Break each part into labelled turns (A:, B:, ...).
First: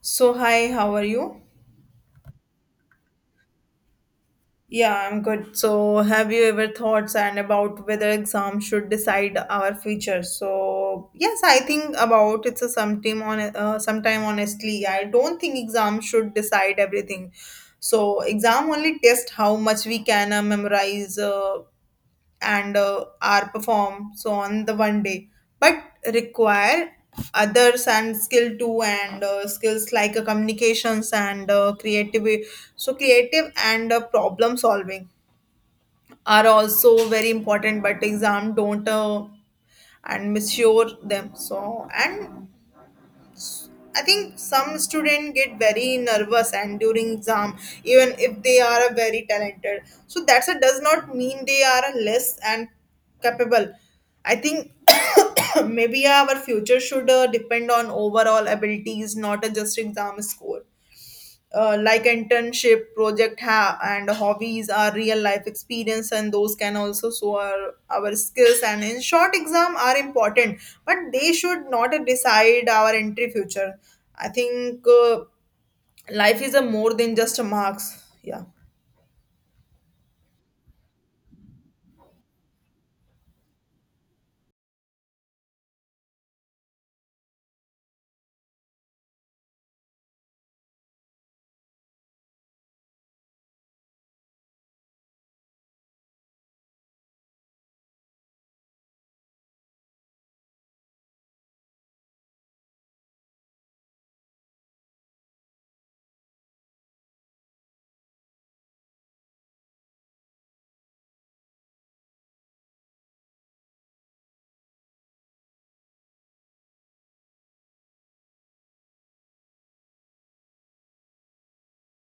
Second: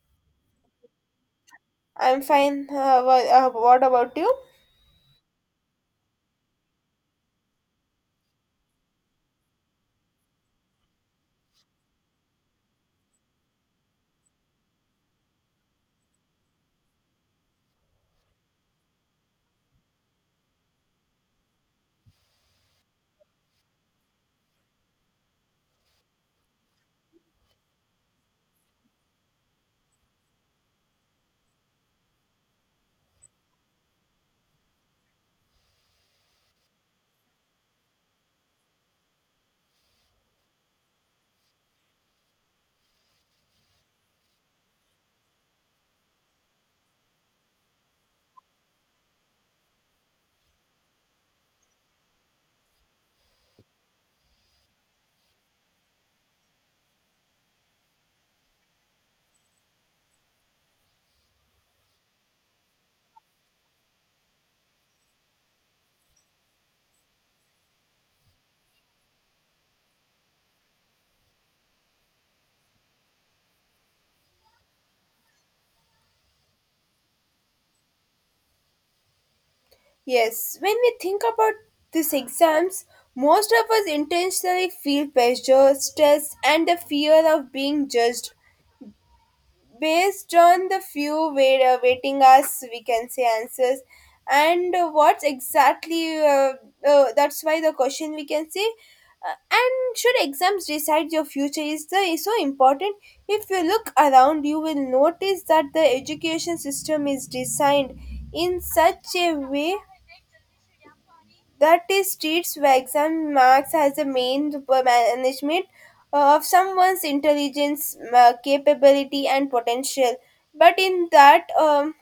A: So, hi, how are you?
B: I'm fine. What about you?
A: Yeah, I'm good. So, have you ever thoughts and about whether exams should decide our future? So, yes, I think about it's a sometime on sometime honestly, I don't think exams should decide everything. So, exam only test how much we can memorize. And are perform so on the 1 day but require others and skill too and skills like communications and creative so creative and problem solving are also very important but exam don't and misure them so and I think some students get very nervous and during exam, even if they are a very talented. So that's a does not mean they are a less and capable. I think maybe our future should depend on overall abilities, not a just exam score, like internship and hobbies are real life experience and those can also show our skills and in short exam are important but they should not decide our entry future. I think life is a more than just a marks. Yeah,
B: Yes, when we think about these exams, most of us intentionally feel pressure, stress, and the fear of being judged, based on the few wait, waiting us we can say answers, and what's exactly that's why the question we can say and should exams decide your future is the is so important. If you look around, you will notice that the education system is designed in such a way that is, treats Wags and Marks as the main management of someone's intelligence, capability, and potential. But in that,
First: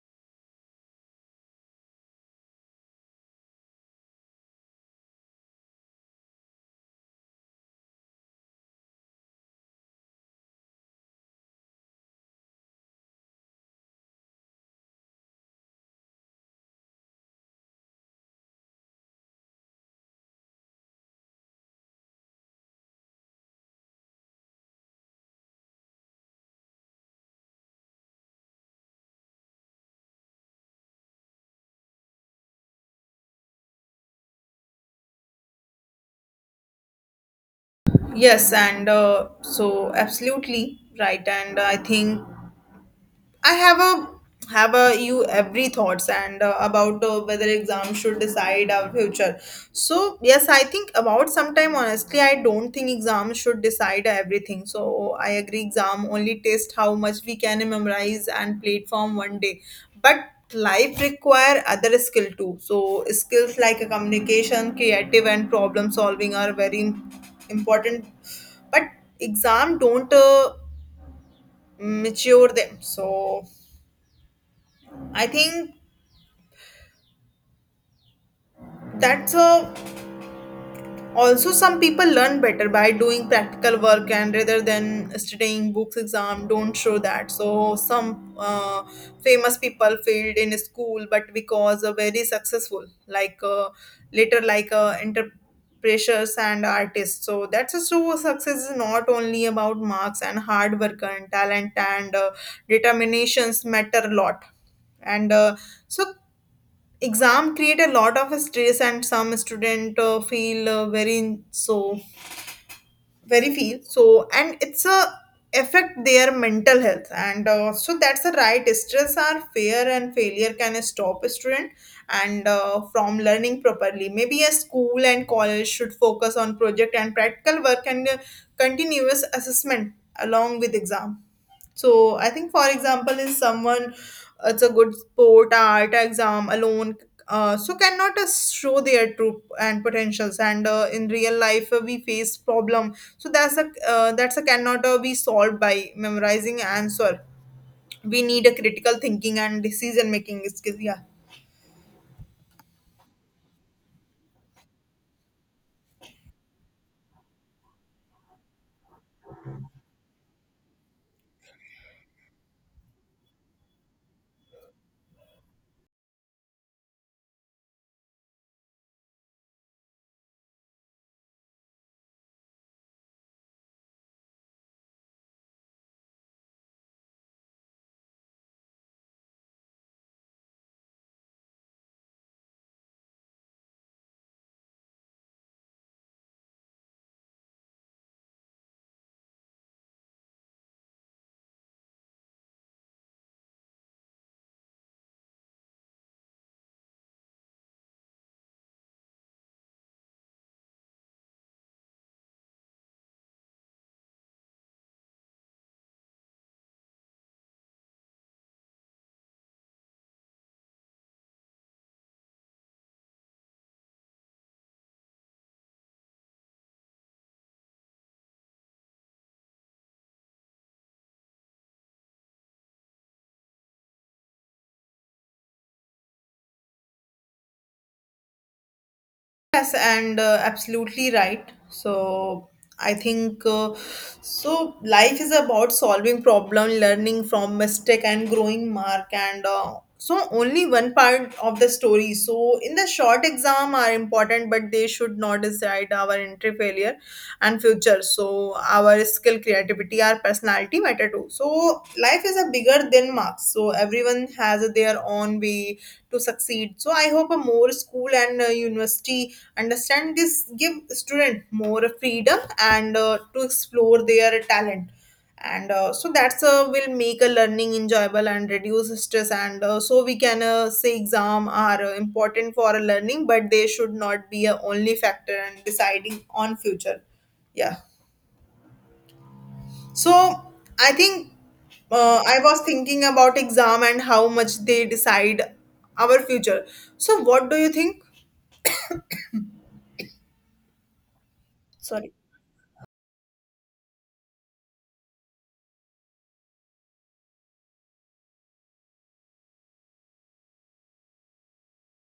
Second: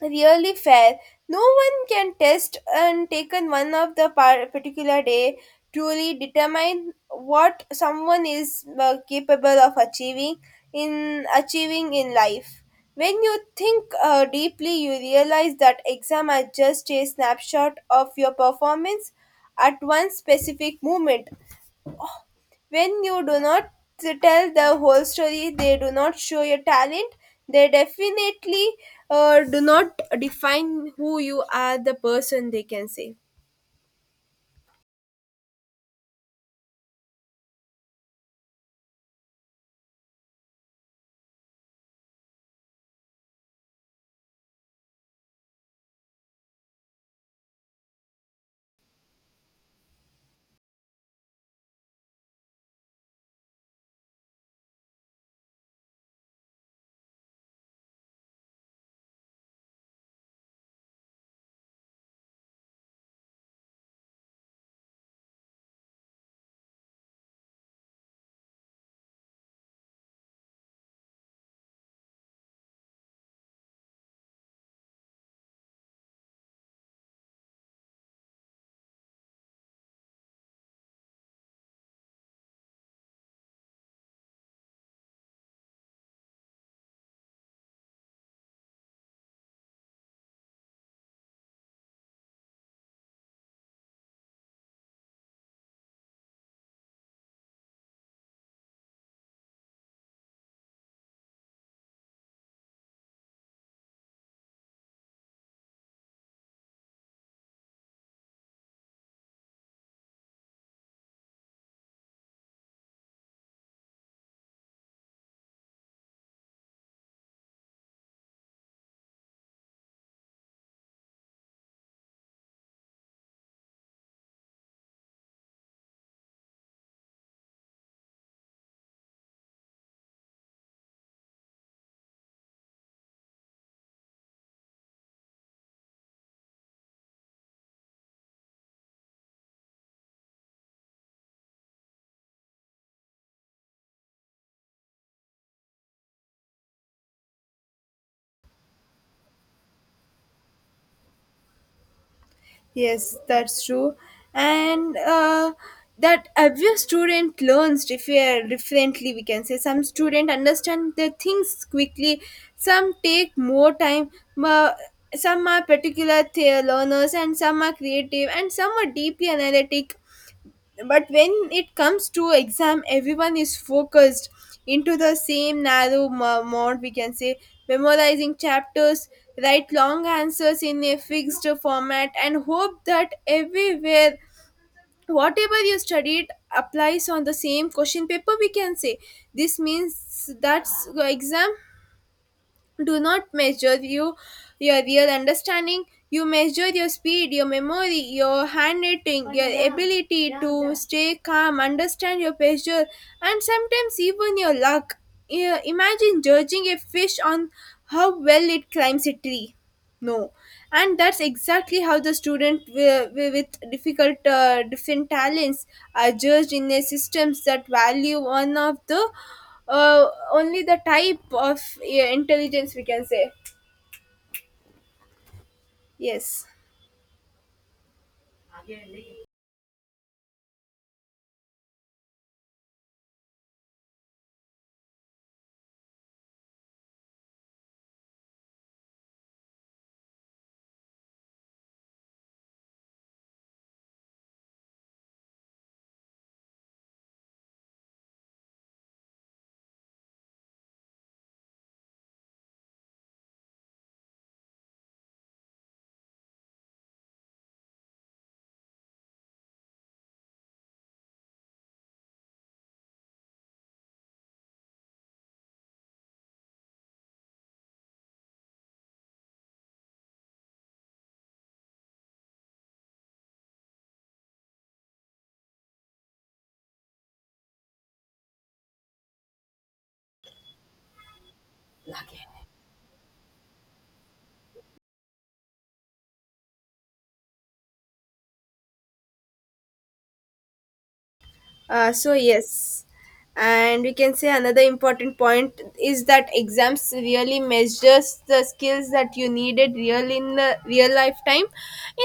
B: really fair. No one can test and taken one of the particular day truly determine what someone is capable of achieving in achieving in life. When you think deeply, you realize that exam are just a snapshot of your performance at one specific moment, when you do not tell the whole story. They do not show your talent, they definitely do not define who you are, the person they can say.
A: yes, and so absolutely right and I think I have a you every thoughts and about whether exams should decide our future. So yes, I think about sometime honestly, I don't think exams should decide everything. So I agree, exam only test how much we can memorize and platform 1 day, but life require other skill too. So skills like communication, creative, and problem solving are very important. But exam don't mature them. So I think that's also some people learn better by doing practical work and rather than studying books exam don't show that so some famous people failed in school but because very successful like later like entrepreneurs and artists so that's a so success is not only about marks and hard work and talent and determinations matter a lot and so exam create a lot of stress and some student feel very so very feel so and it's a affect their mental health and so that's the right stress are fear and failure can stop a student and from learning properly maybe a school and college should focus on project and practical work and continuous assessment along with exam. So I think, for example, is someone it's a good sport art exam alone. So cannot show their true and potentials and in real life we face problem so that's a cannot be solved by memorizing answer. We need a critical thinking and decision making skills. Yeah,
B: Yes, that's true. And that every student learns differently, we can say. Some student understand the things quickly, some take more time, but some are particular learners, and some are creative, and some are deeply analytic. But when it comes to exam, everyone is focused into the same narrow mode we can say, memorizing chapters, write long answers in a fixed format and hope that everywhere whatever you studied applies on the same question paper we can say. This means that exam do not measure you, your real understanding. You measure your speed, your memory, your handwriting, your ability to stay calm, understand your pressure, and sometimes even your luck. Imagine judging a fish on how well it climbs a tree. No, and that's exactly how the student with different talents are judged in a systems that value one of the uh, only the type of intelligence we can say. Yes.
A: yes, and absolutely right. So I think so. Life is about solving problem, learning from mistake, and growing mark. And so only one part of the story. So in the short exam are important, but they should not decide our entry failure and future. So our skill, creativity, our personality matter too. So life is a bigger than marks. So everyone has their own way to succeed. So I hope a more school and university understand this, give student more freedom and to explore their talent and so that's will make a learning enjoyable and reduce stress and so we can say exam are important for a learning but they should not be a only factor and deciding on future. Yeah, so I think I was thinking about exam and how much they decide our future. So what do you think?
B: So
A: Sorry.
B: yes, and we can say another important point is that exams really measures the skills that you needed real in the real lifetime.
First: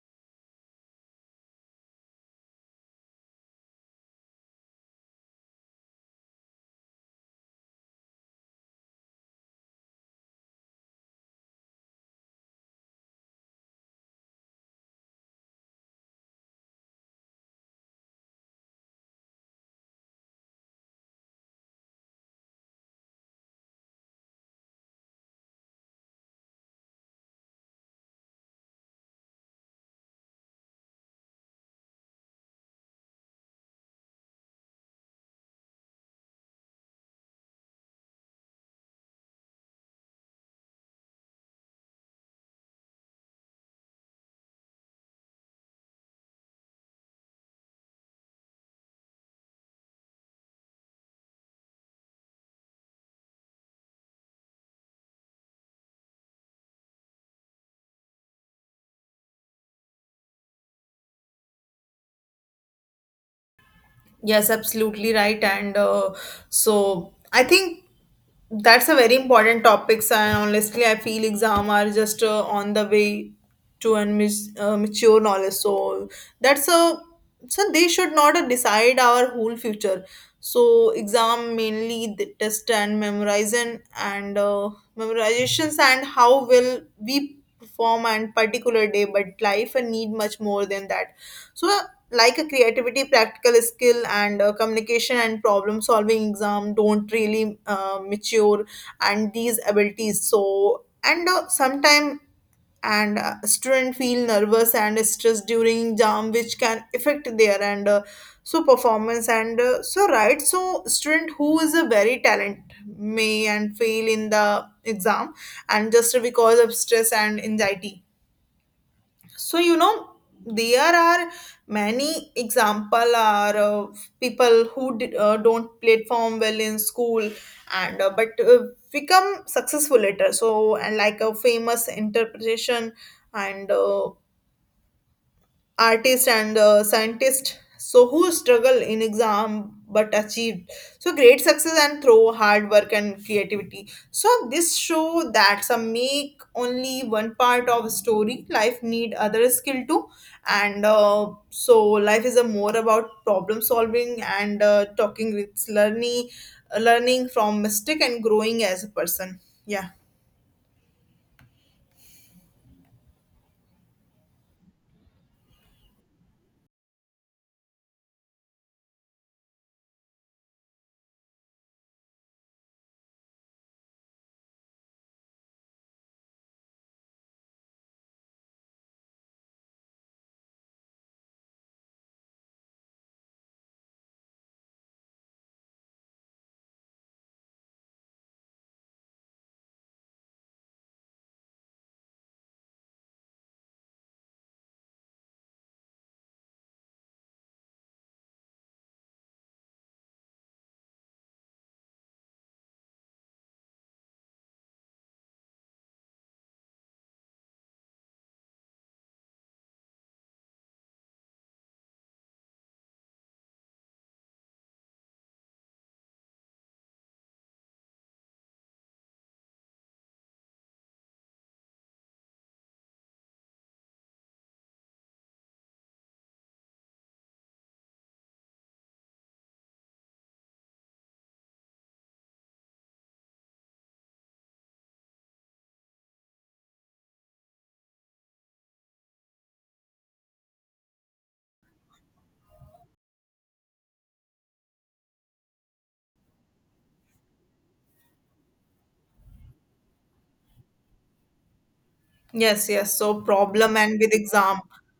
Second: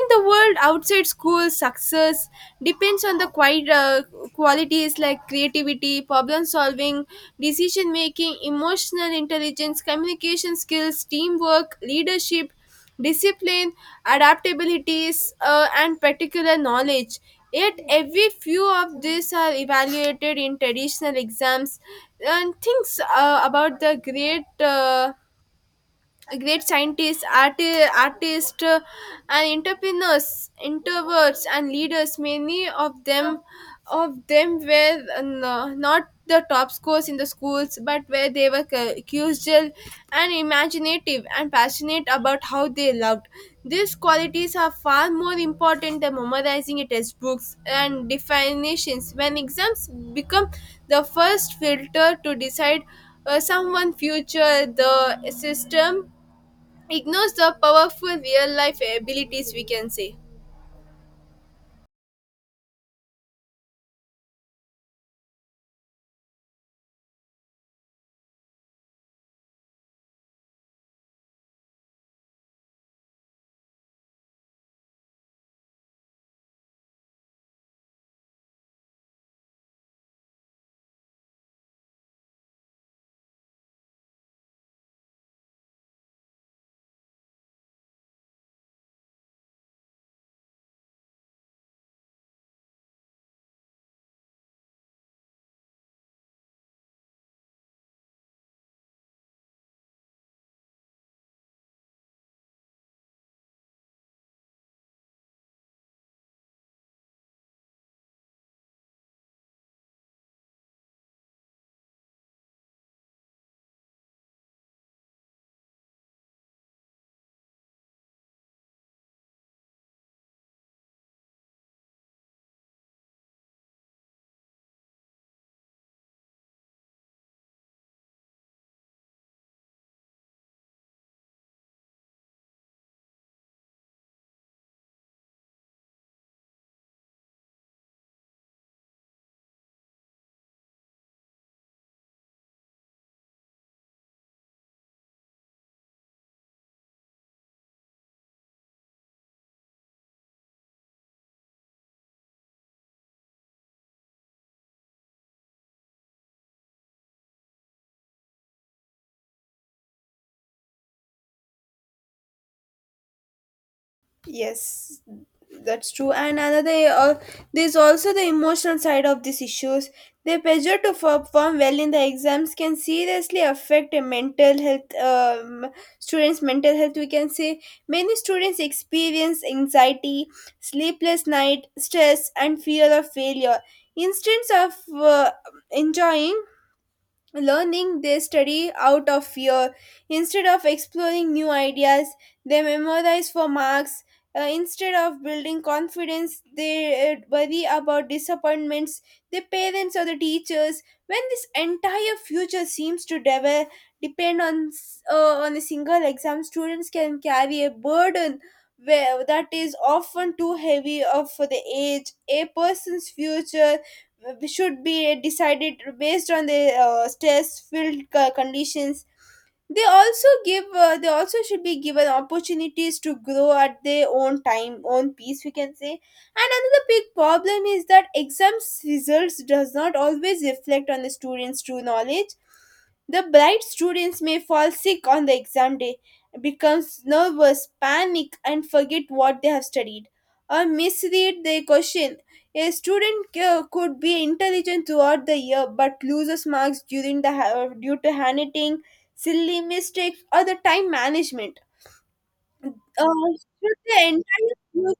B: In the world outside school, success depends on the quite qualities like creativity, problem solving, decision making, emotional intelligence, communication skills, teamwork, leadership, discipline, adaptabilities, and particular knowledge. Yet, every few of these are evaluated in traditional exams, and things about the great. Great scientists, art artists, and entrepreneurs, introverts, and leaders. Of them were not the top scores in the schools, but where they were curious and imaginative and passionate about how they loved. These qualities are far more important than memorizing a textbooks and definitions. When exams become the first filter to decide someone's future, the system ignores the powerful real life abilities we can say.
A: Yes, absolutely right. And so I think that's a very important topic, and honestly, I feel exam are just on the way to and mature knowledge. So that's a so they should not decide our whole future. So exam mainly the test and memorization and memorizations and how will we perform and particular day, but life need much more than that. So like a creativity practical skill and communication and problem solving exam don't really mature and these abilities so and sometime and student feel nervous and stressed during exam which can affect their and so performance and so right so student who is a very talent may and fail in the exam and just because of stress and anxiety so you know there are many example are of people who don't platform well in school and but become successful later so and like a famous interpretation and artist and scientist so who struggle in exam but achieved so great success and through hard work and creativity so this show that some make only one part of story life need other skill too and so life is a more about problem solving and talking with learning learning from mistake and growing as a person. Yeah,
B: Yes, that's true. And another, there's also the emotional side of these issues. Their pressure to perform well in the exams can seriously affect a mental health. Students' mental health, we can say, many students experience anxiety, sleepless night, stress, and fear of failure. Instead of uh, enjoying learning, they study out of fear. Instead of exploring new ideas, they memorize for marks. Instead of building confidence, they worry about disappointments, their parents or the teachers. When this entire future seems to depend on on a single exam, students can carry a burden where that is often too heavy of for the age. A person's future should be decided based on the stress filled conditions. They also give they also should be given opportunities to grow at their own time, own pace we can say. And another big problem is that exams results does not always reflect on the students true knowledge. The bright students may fall sick on the exam day, becomes nervous, panic, and forget what they have studied, or misread their question. A student could be intelligent throughout the year but loses marks during the due to handwriting, silly mistakes, or the time management.
A: yes, yes,
B: Uh,
A: so
B: should
A: problem
B: the
A: and with
B: entire
A: exam,
B: school-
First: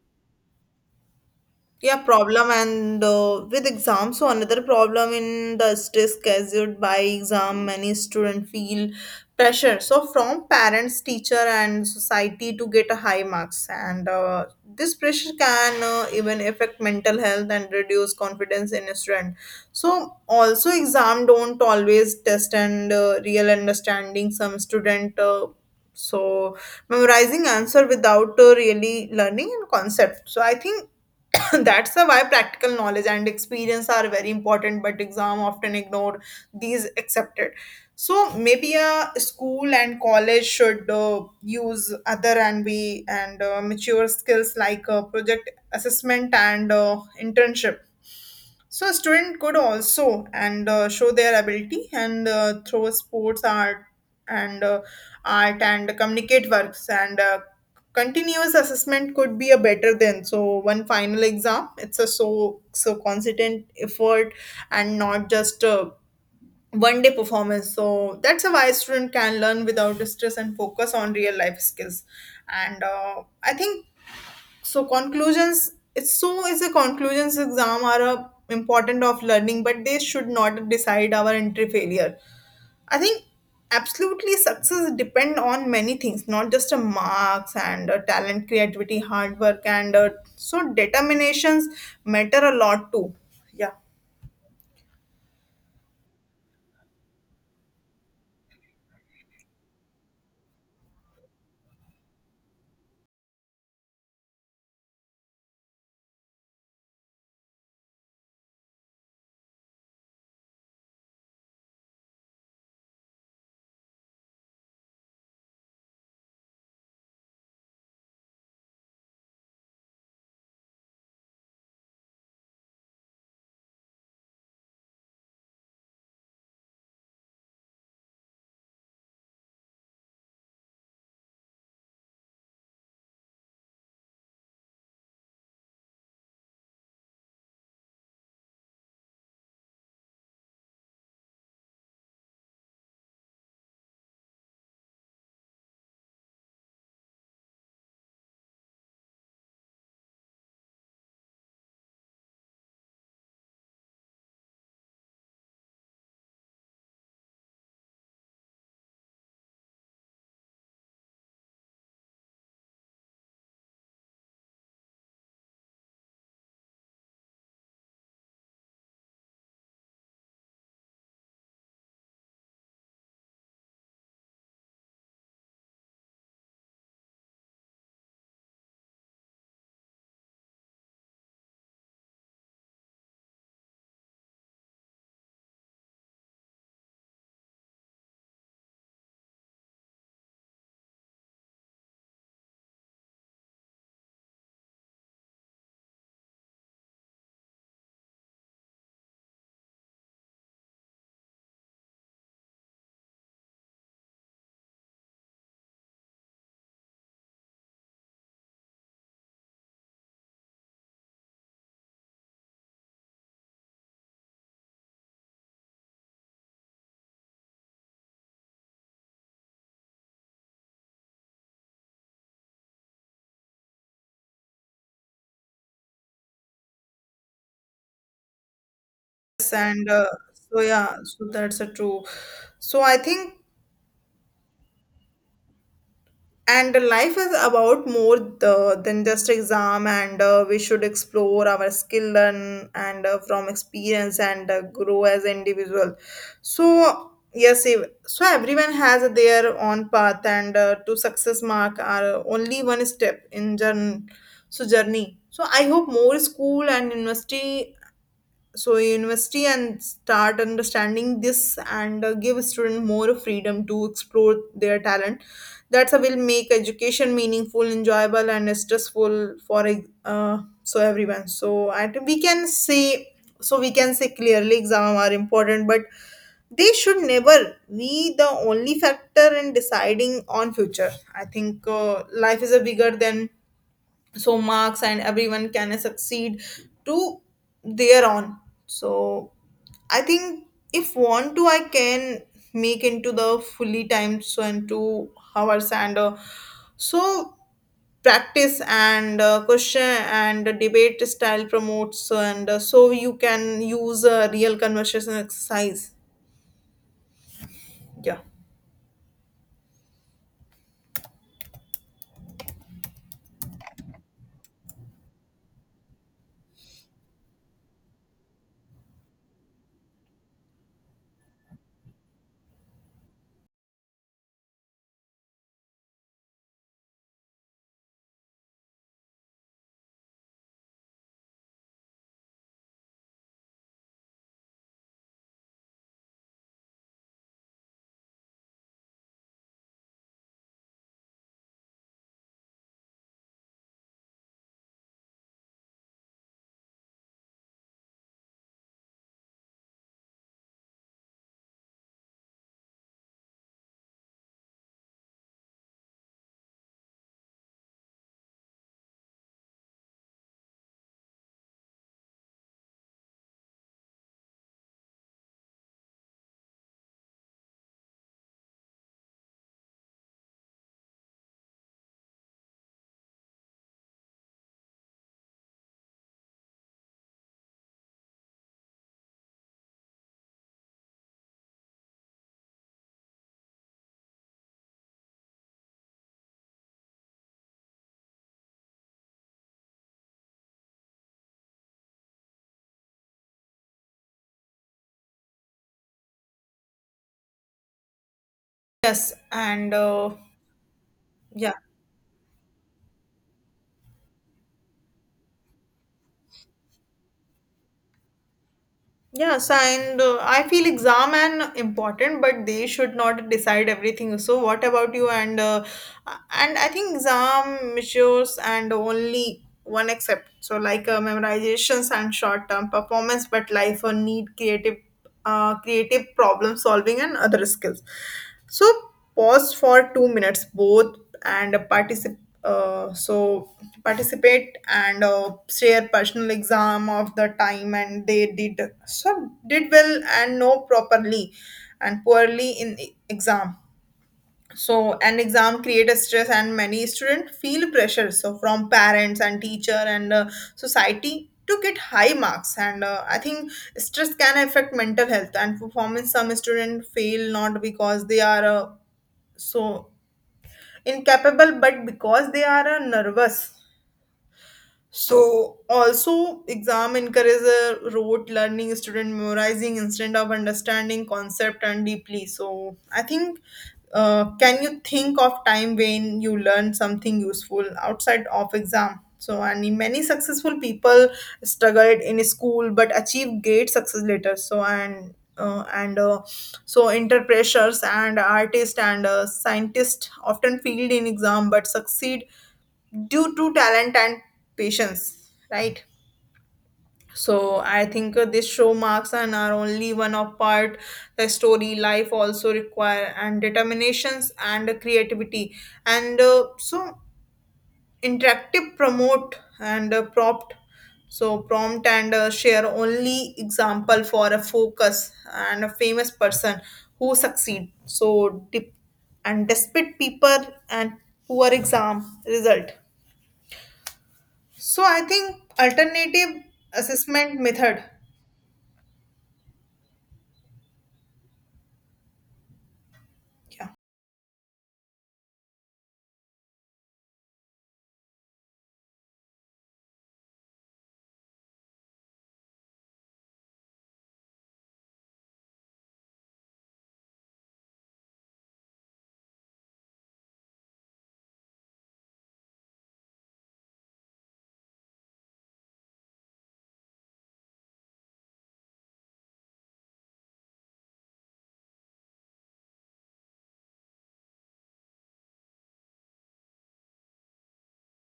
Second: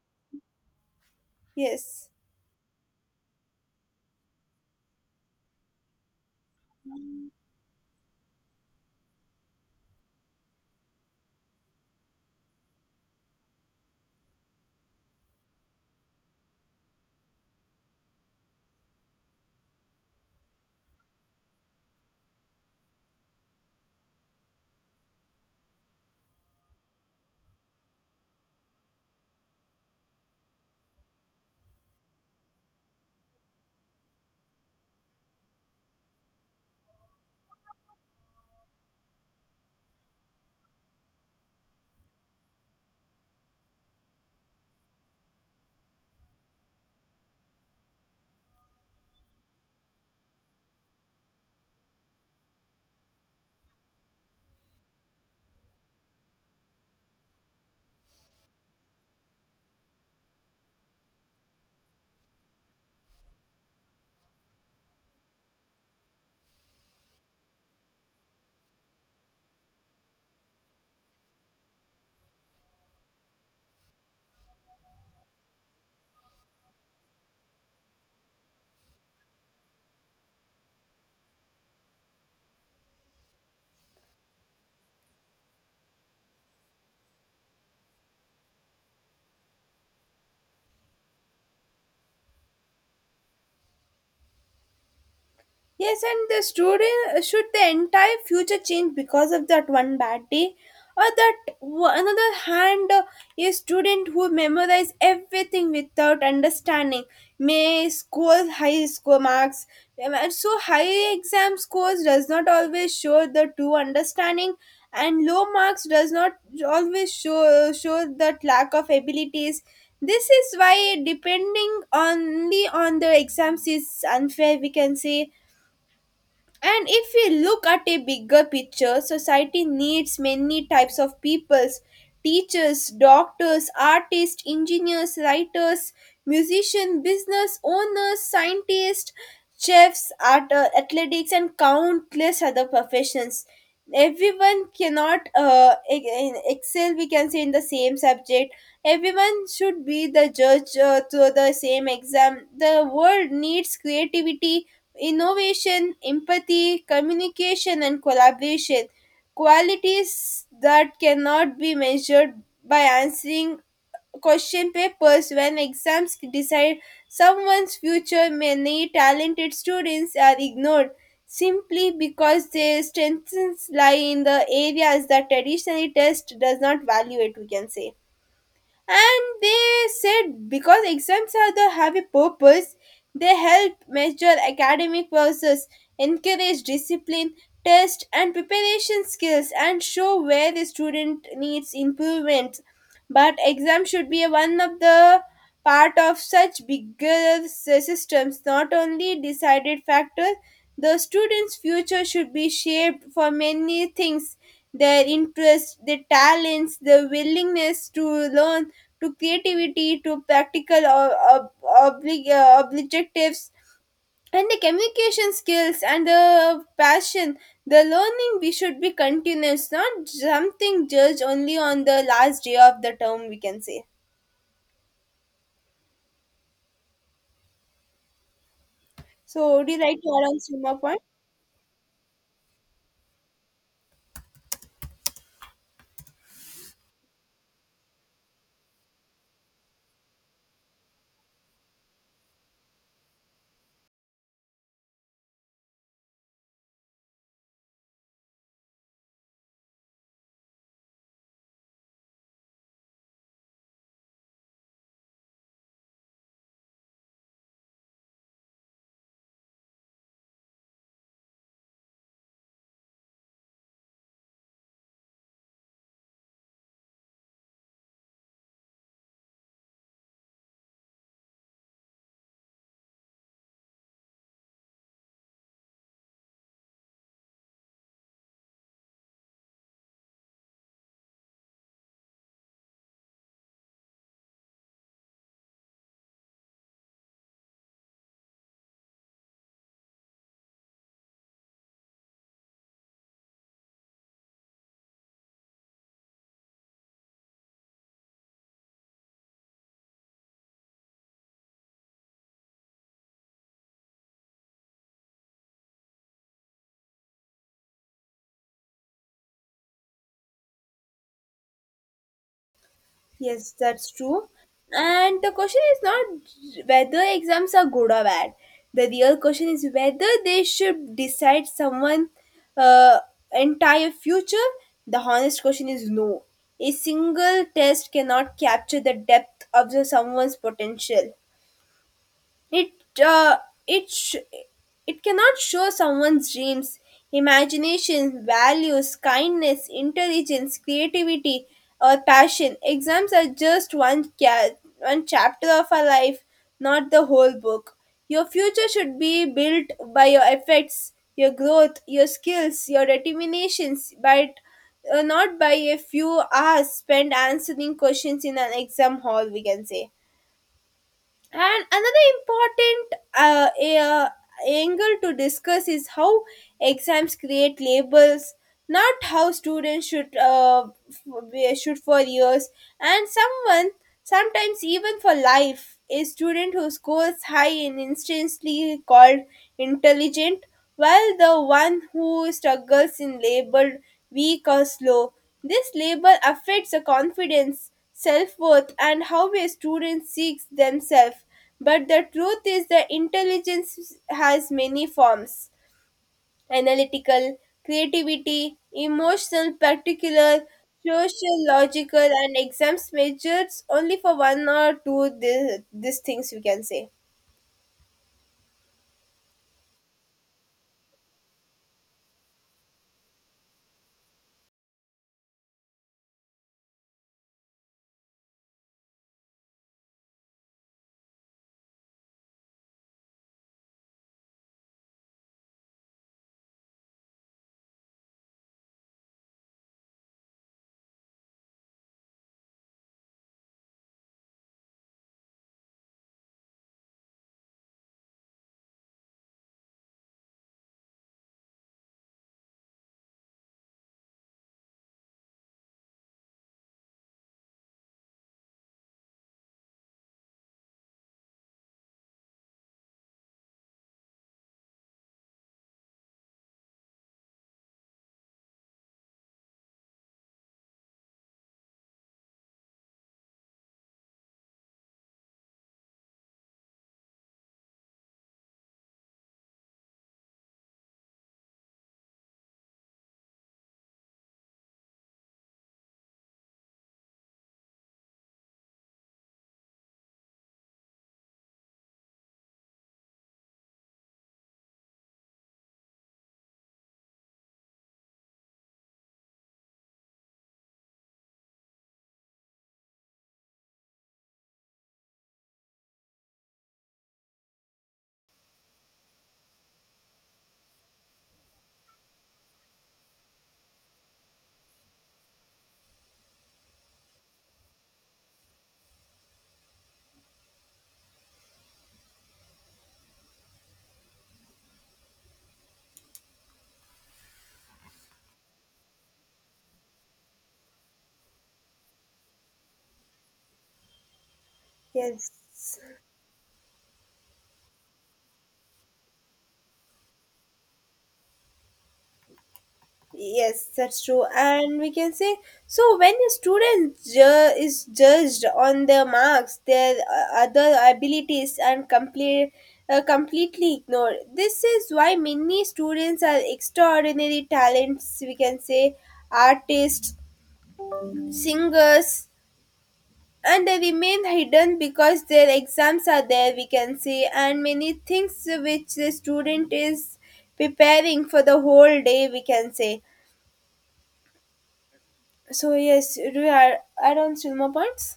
A: yeah,
B: yes.
A: problem and with exams. So another problem in the stress caused by exam many students feel pressure so from parents teacher and society to get a high marks and this pressure can even affect mental health and reduce confidence in a student. So also exam don't always test and real understanding some student so memorizing answer without really learning and concept. So I think that's the why practical knowledge and experience are very important, but exam often ignore these accepted. So maybe a school and college should use other and we and mature skills like project assessment and internship so a student could also and show their ability and through sports, art, and art and communicate works and continuous assessment could be a better than so one final exam. It's a so so consistent effort and not just 1 day performance. So that's a why student can learn without stress and focus on real life skills. And I think so conclusions, it's so is a conclusions exam are a important of learning, but they should not decide our entry failure. I think absolutely success depend on many things, not just a marks and a talent, creativity, hard work, and so determinations matter a lot too. Yeah,
B: Yes, and the student should the entire future change because of that one bad day, or that another hand, a student who memorize everything without understanding may score high score marks. And So high exam scores does not always show the true understanding, and low marks does not always show that lack of abilities. This is why depending only on the exams is unfair, we can say. And if we look at a bigger picture, society needs many types of peoples: teachers, doctors, artists, engineers, writers, musicians, business owners, scientists, chefs, art, athletics, and countless other professions. Everyone cannot excel, we can say, in the same subject. Everyone should be the judge to the same exam. The world needs creativity, innovation, empathy, communication, and collaboration. Qualities that cannot be measured by answering question papers. When exams decide someone's future, many talented students are ignored simply because their strengths lie in the areas that traditionally test does not value it, we can say. And they said because exams are the have a purpose, they help measure academic process, encourage discipline, test and preparation skills, and show where the student needs improvement. But exam should be one of the part of such bigger systems, not only decided factor. The students future should be shaped for many things: their interests, their talents, their willingness to learn, to creativity, to practical objectives, and the communication skills and the passion. The learning we should be continuous, not something judged only on the last day of the term we can say.
A: yes,
B: So would you
A: and
B: like to add on some
A: so
B: more
A: yeah,
B: point?
A: so that's a true. So I think and life is about more the, than just exam and we should explore our skill and, from experience and grow as individual. So yes, so everyone has their own path and to success mark are only one step in journey. So journey so I hope more school and university so university and start understanding this and give student more freedom to explore their talent. That's a will make education meaningful, enjoyable, and stressful for so everyone. So and we can say so we can say clearly exam are important, but they should never be the only factor in deciding on future. I think life is a bigger than so marks and everyone can succeed to their own. So I think if want to I can make into the fully time so and 2 hours and so practice and question and debate style promotes and so you can use a real conversation exercise. Yeah,
B: Yes, that's true. And the question is not whether exams are good or bad. The real question is whether they should decide someone uh, entire future. The honest question is no. A single test cannot capture the depth of the someone's potential. It uh, it it cannot show someone's dreams, imagination, values, kindness, intelligence, creativity, or passion. Exams are just one chapter of our life, not the whole book. Your future should be built by your efforts, your growth, your skills, your determinations, but not by a few hours spent answering questions in an exam hall, we can say. And another important angle to discuss is how exams create labels, not how students should should for years. And someone, sometimes even for life, a student who scores high and instantly called intelligent, while the one who struggles in labeled weak or slow. This label affects the confidence, self worth, and how a student seeks themselves. But the truth is that intelligence has many forms: analytical, creativity,
A: yes,
B: emotional,
A: and
B: particular, social,
A: yeah.
B: logical, and exams measures only for one or two these things we can say.
A: Yes, and I feel exam and important, but they should not decide everything. So, what about you? And I think exam measures and only one except so like memorizations and short term performance, but life need creative, creative problem solving and other skills. So pause for 2 minutes both and participate. So participate and share personal exam of the time and they did some did well and no properly and poorly in exam. So an exam create a stress and many students feel pressure so from parents and teacher and society to get high marks and I think stress can affect mental health and performance some students fail not because they are so incapable but because they are nervous. So also exam encourages a rote learning student memorizing instead of understanding concept and deeply. So I think can you think of time when you learn something useful outside of exam? So and many successful people struggled in school but achieved great success later. So interpreters and artists and scientists often failed in exam but succeed due to talent and patience, right? So I think this show marks and are only one of part the story life also require and determinations and creativity and so interactive promote and prompt. So prompt and share only example for a focus and a famous person who succeed so dip and despite people and poor exam result. So I
B: Yes.
A: think alternative assessment method.
B: Yes,
A: Yeah.
B: that's true. And we can say, so when a student is judged on their marks, their other abilities, and complete, completely ignored. This is why many students are extraordinary talents, we can say, artists, singers, and they remain hidden because their exams are there, we can say, and many things which the student is preparing for the whole day, we can say. So yes, we are on Silma points.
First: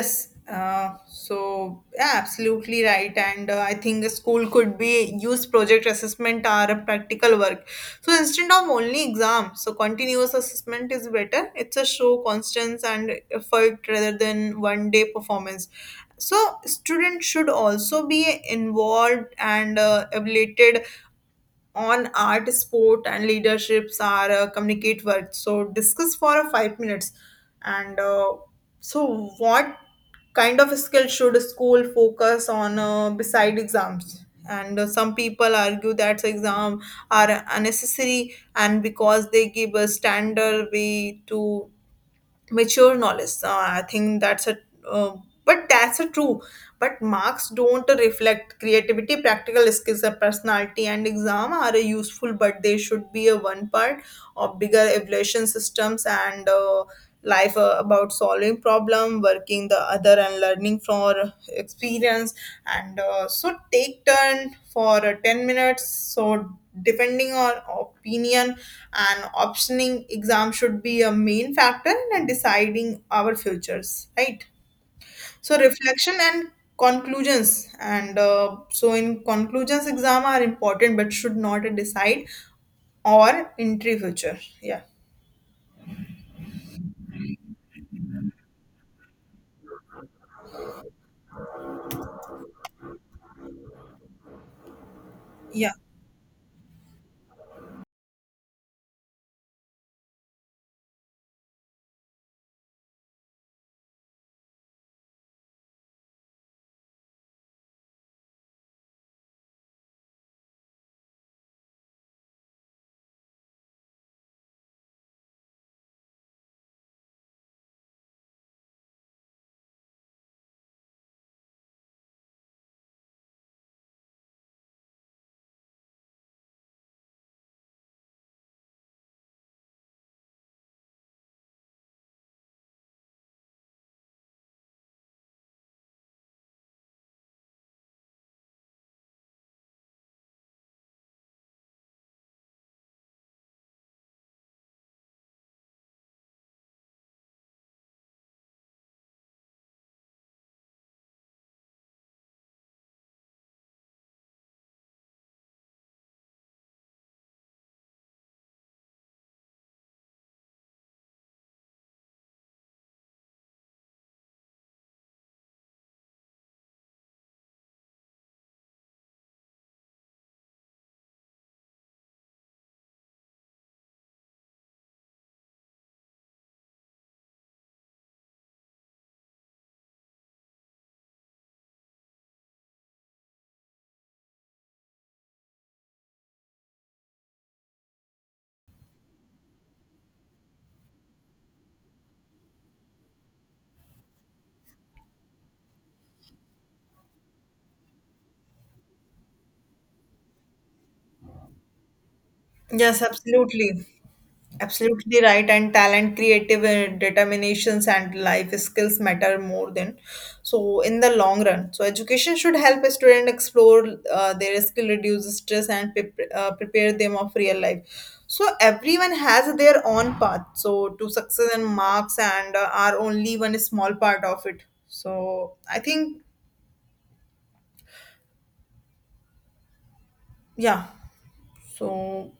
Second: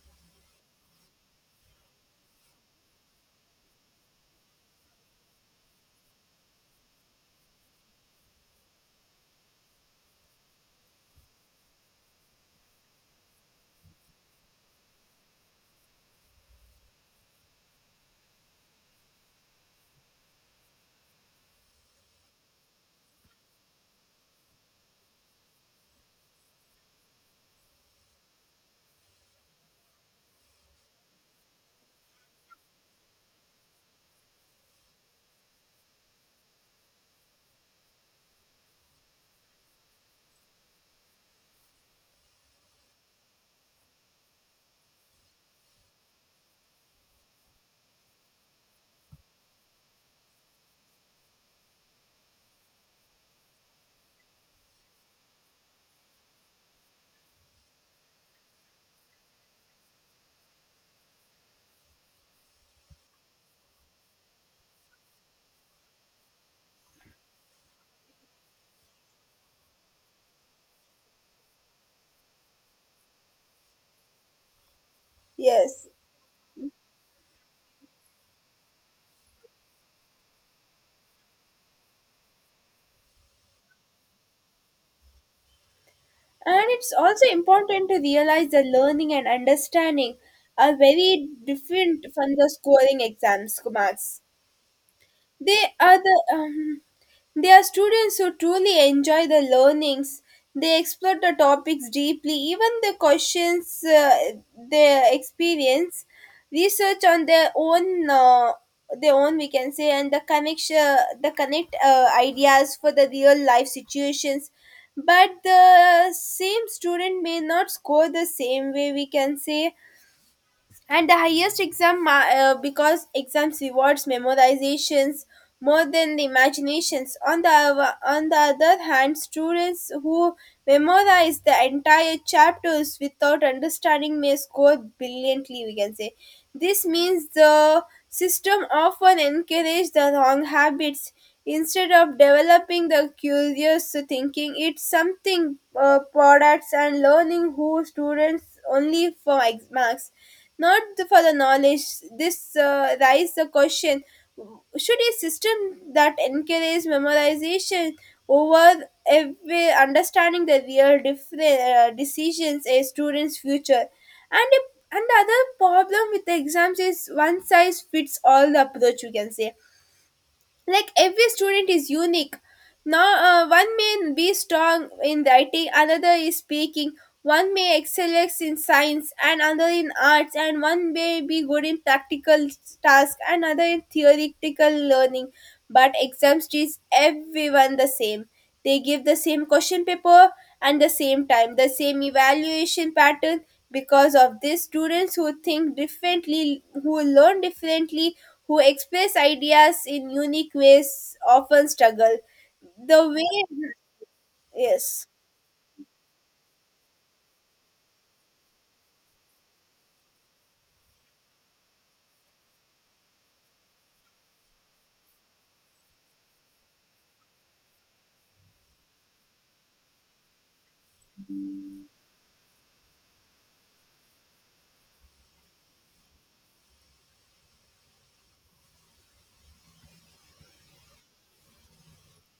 A: Yes. So yeah, absolutely right. And I think a school could be use project assessment or a practical work. So instead of only exam, so continuous assessment is better. It's a show constance and effort rather than 1 day performance. So students should also be involved and abilited on art, sport, and leaderships are communicate words. So discuss for 5 minutes. And uh, what kind of skill should a school focus on beside exams? And some people argue that exams are unnecessary, and because they give a standard way to mature knowledge. So I think uh, but that's a true. But marks don't reflect creativity, practical skills, or personality. And exam are useful, but they should be a one part of bigger evaluation systems and life about solving problem, working the other, and learning for experience. And so take turn for 10 minutes. So depending on opinion and optioning exam should be a main factor in deciding our futures, right? So
B: Yes.
A: reflection and conclusions and so in conclusions exam are important but should not decide or entry future. Yeah.
B: And it's also important to realize that learning and understanding are very different from the scoring exams, marks.
A: Yeah.
B: They are the um, they are students who truly enjoy the learnings. They explore the topics deeply, even the questions they experience, research on their own we can say, and the connect ideas for the real life situations. But the same student may not score the same way we can say, and the highest exam, because exams rewards memorizations more than the imaginations. On the on the other hand, students who memorize the entire chapters without understanding may score brilliantly we can say. This means the system often encourage the wrong habits instead of developing the curious thinking. It's something products and learning who students only for marks, not for the knowledge. This raises the question, should a system that encourages memorization over every understanding the real different decisions a student's future? And if, and the other problem with the exams is one size fits all the approach you can say. Like every student is unique. Now one may be strong in writing, another is speaking, one may excel in science and another in arts, and one may be good in practical tasks and another in theoretical learning. But exams teach everyone the same, they give the same question paper and the same time, the same evaluation pattern. Because of this, students who think differently, who learn differently, who express ideas in unique ways often struggle.
A: Yes,
B: The way,
A: absolutely.
B: yes.
A: Absolutely right, and talent, creative determinations, and life skills matter more than so in the long run. So education should help a student explore their skill, reduce stress, and prepare them of real life. So everyone has their own path. So to success and marks and are only one small part of it. So I think yeah. So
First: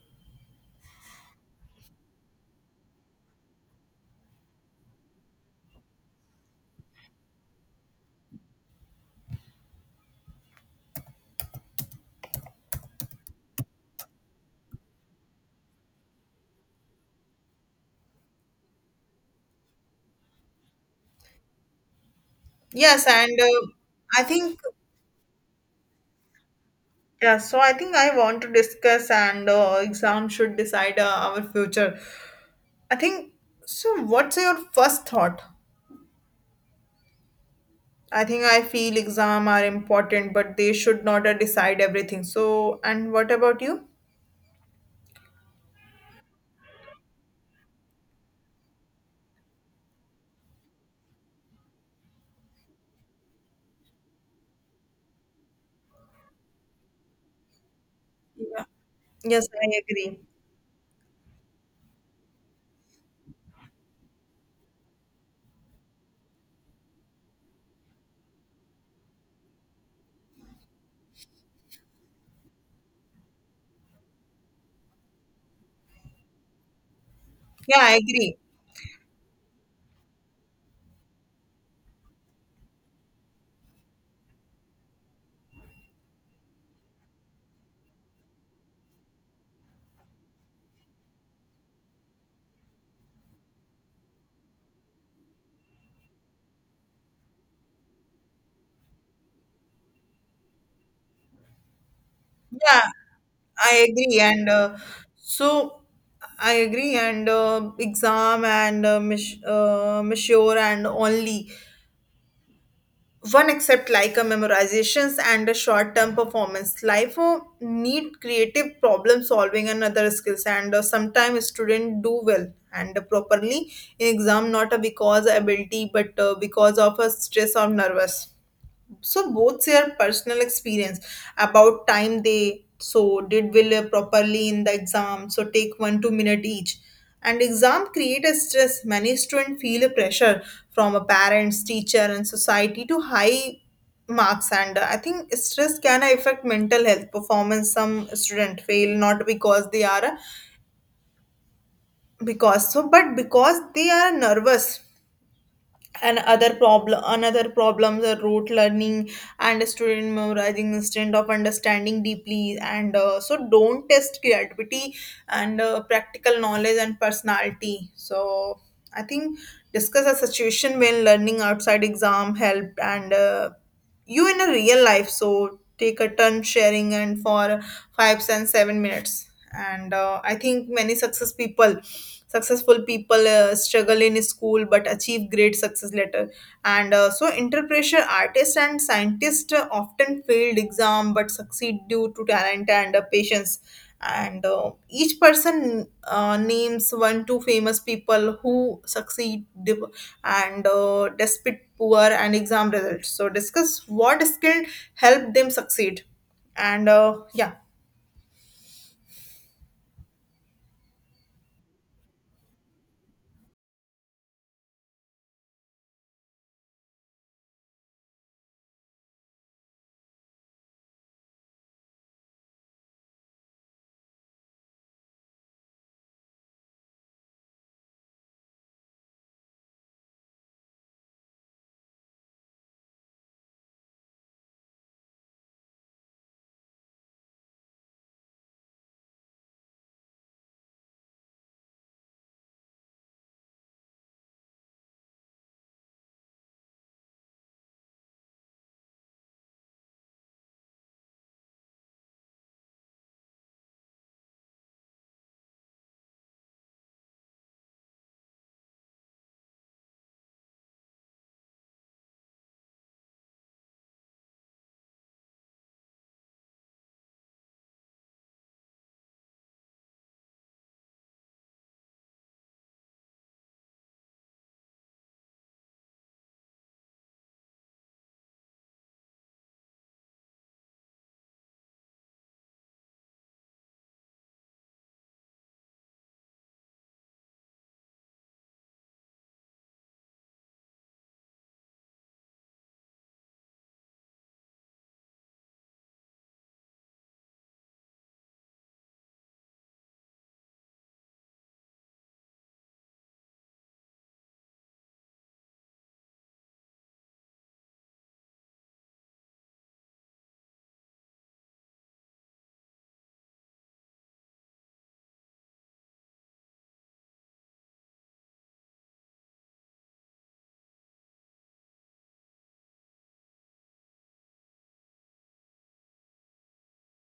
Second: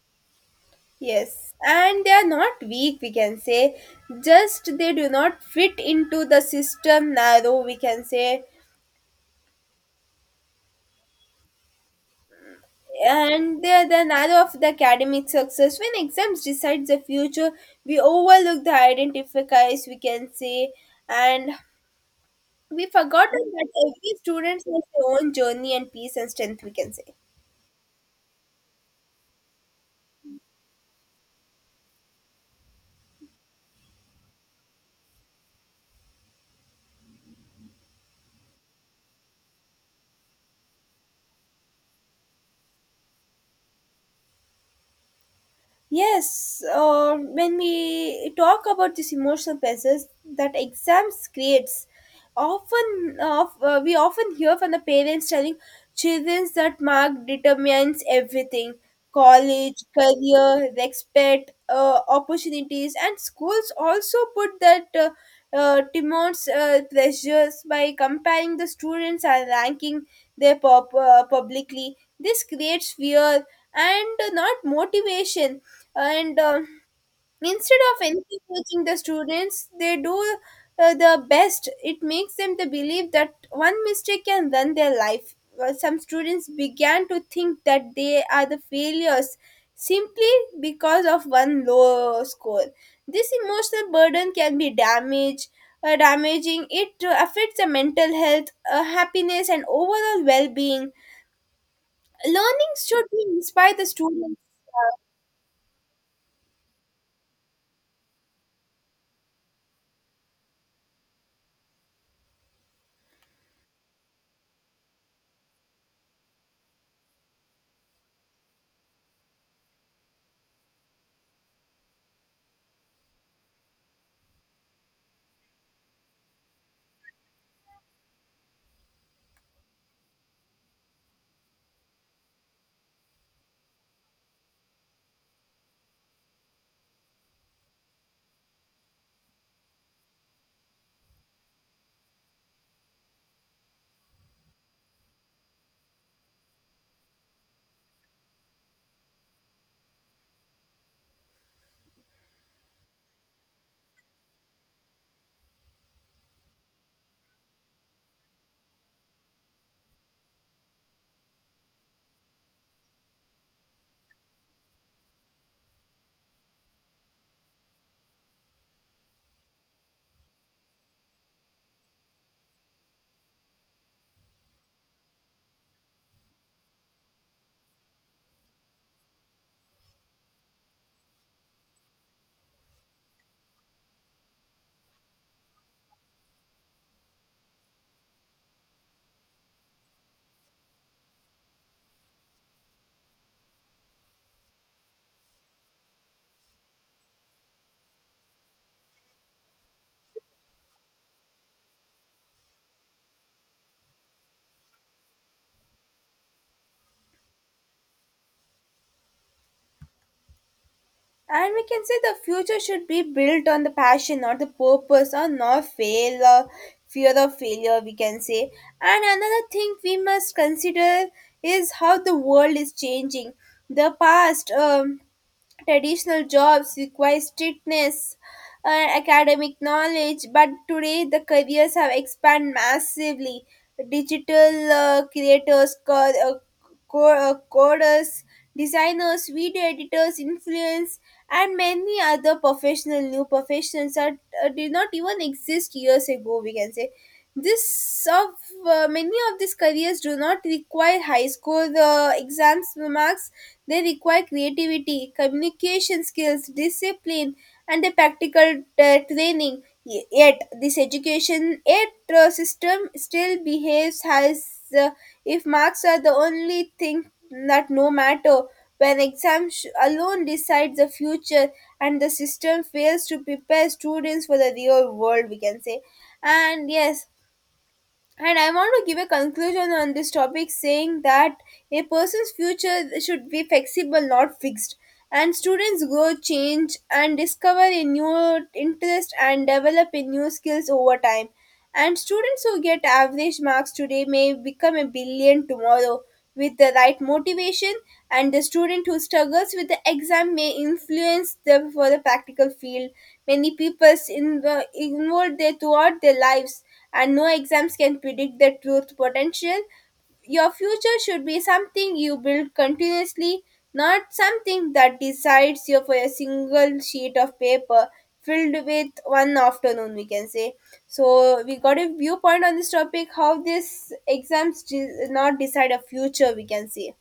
B: Yes, and they are not weak, we can say. Just they do not fit into the system narrow, we can say. And the narrow of the academic success. When exams decide the future, we overlook the identifiers we can say. And we
A: yes, and
B: forgotten that every
A: I think
B: student has their own journey and peace and strength we can say.
A: yeah, so I think I want to discuss and exam should decide our future. I think so. What's your first thought? I think I feel exam are important, but they should not decide everything. So, and what about you?
B: Yes, when we talk about this emotional pressures that exams creates, often of we often hear from the parents telling children that mark determines everything:
A: Yes, I
B: college,
A: agree.
B: career, respect, opportunities. And schools also put that demands, pressures by comparing the students and ranking their publicly. This creates fear and not motivation. And
A: Yeah,
B: instead
A: I
B: of
A: agree.
B: encouraging the students, they do the best. It makes them to believe that one mistake can run their life. Well, some students began to think that they are the failures simply because of one low score. This emotional burden can be damaged, damaging it. Affects the mental health, happiness, and overall well-being. Learning
A: Yeah,
B: should be inspire the
A: I agree.
B: students.
A: And so I agree. And exam monsieur and only one except like a memorizations and a short-term performance life need creative problem solving and other skills, and sometimes student do well and properly in exam, not because ability but because of a stress or nervous. So both share personal experience about time they so did well properly in the exam. So take 1 2 minute each. And exam create a stress. Many students feel a pressure from a parents, teacher, and society to high marks. And I think stress can affect mental health performance. Some student fail not because they are a because so but because they are nervous. And other problem, another problems are rote learning and student memorizing instead of understanding deeply, and so don't test creativity and practical knowledge and personality. So I think discuss a situation when learning outside exam helped and you in a real life. So take a turn sharing and for 5 and 7 minutes, and I think many success people successful people struggle in school but achieve great success later, and so interpreter artists and scientists often failed exam but succeed due to talent and patience. And each person names 1 2 famous people who succeed div- and despite poor and exam results. So discuss what skill helped them succeed, and yeah.
B: And we can say the future should be built on the passion, not the purpose, or not fail, or fear of failure, we can say. And another thing we must consider is how the world is changing. The past, traditional jobs require strictness and academic knowledge, but today the careers have expanded massively. Digital creators, coders, designers, video editors, influence, and many other professional new professions that did not even exist years ago, we can say. This of, many of these careers do not require high school exams marks. They require creativity, communication skills, discipline, and a practical training. Yet this education yet system still behaves as uh, if marks are the only thing that no matter. When exams alone decide the future, and the system fails to prepare students for the real world we can say. And yes, and I want to give a conclusion on this topic saying that a person's future should be flexible, not fixed. And students grow, change, and discover a new interest and develop a new skills over time. And students who get average marks today may become a billion tomorrow with the right motivation. And the student who struggles with the exam may influence them for the practical field. Many people involved there throughout their lives, and no exams can predict the truth potential. Your future should be something you build continuously, not something that decides you for a single sheet of paper filled with one afternoon, we can say. So we got a viewpoint on this topic, how this exams not decide a future, we can say.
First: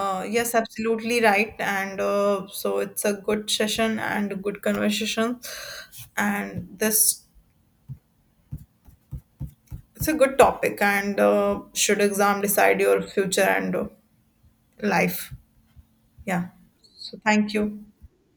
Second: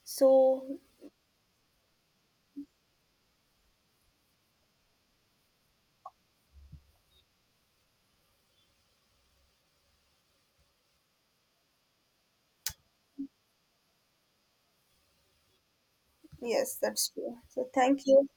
A: yes,
B: So
A: absolutely right, and so it's a good session and a good conversation and this it's a good topic, and should exam decide your future and life, yeah.
B: yes, that's
A: So
B: true.
A: thank you.
B: So thank you.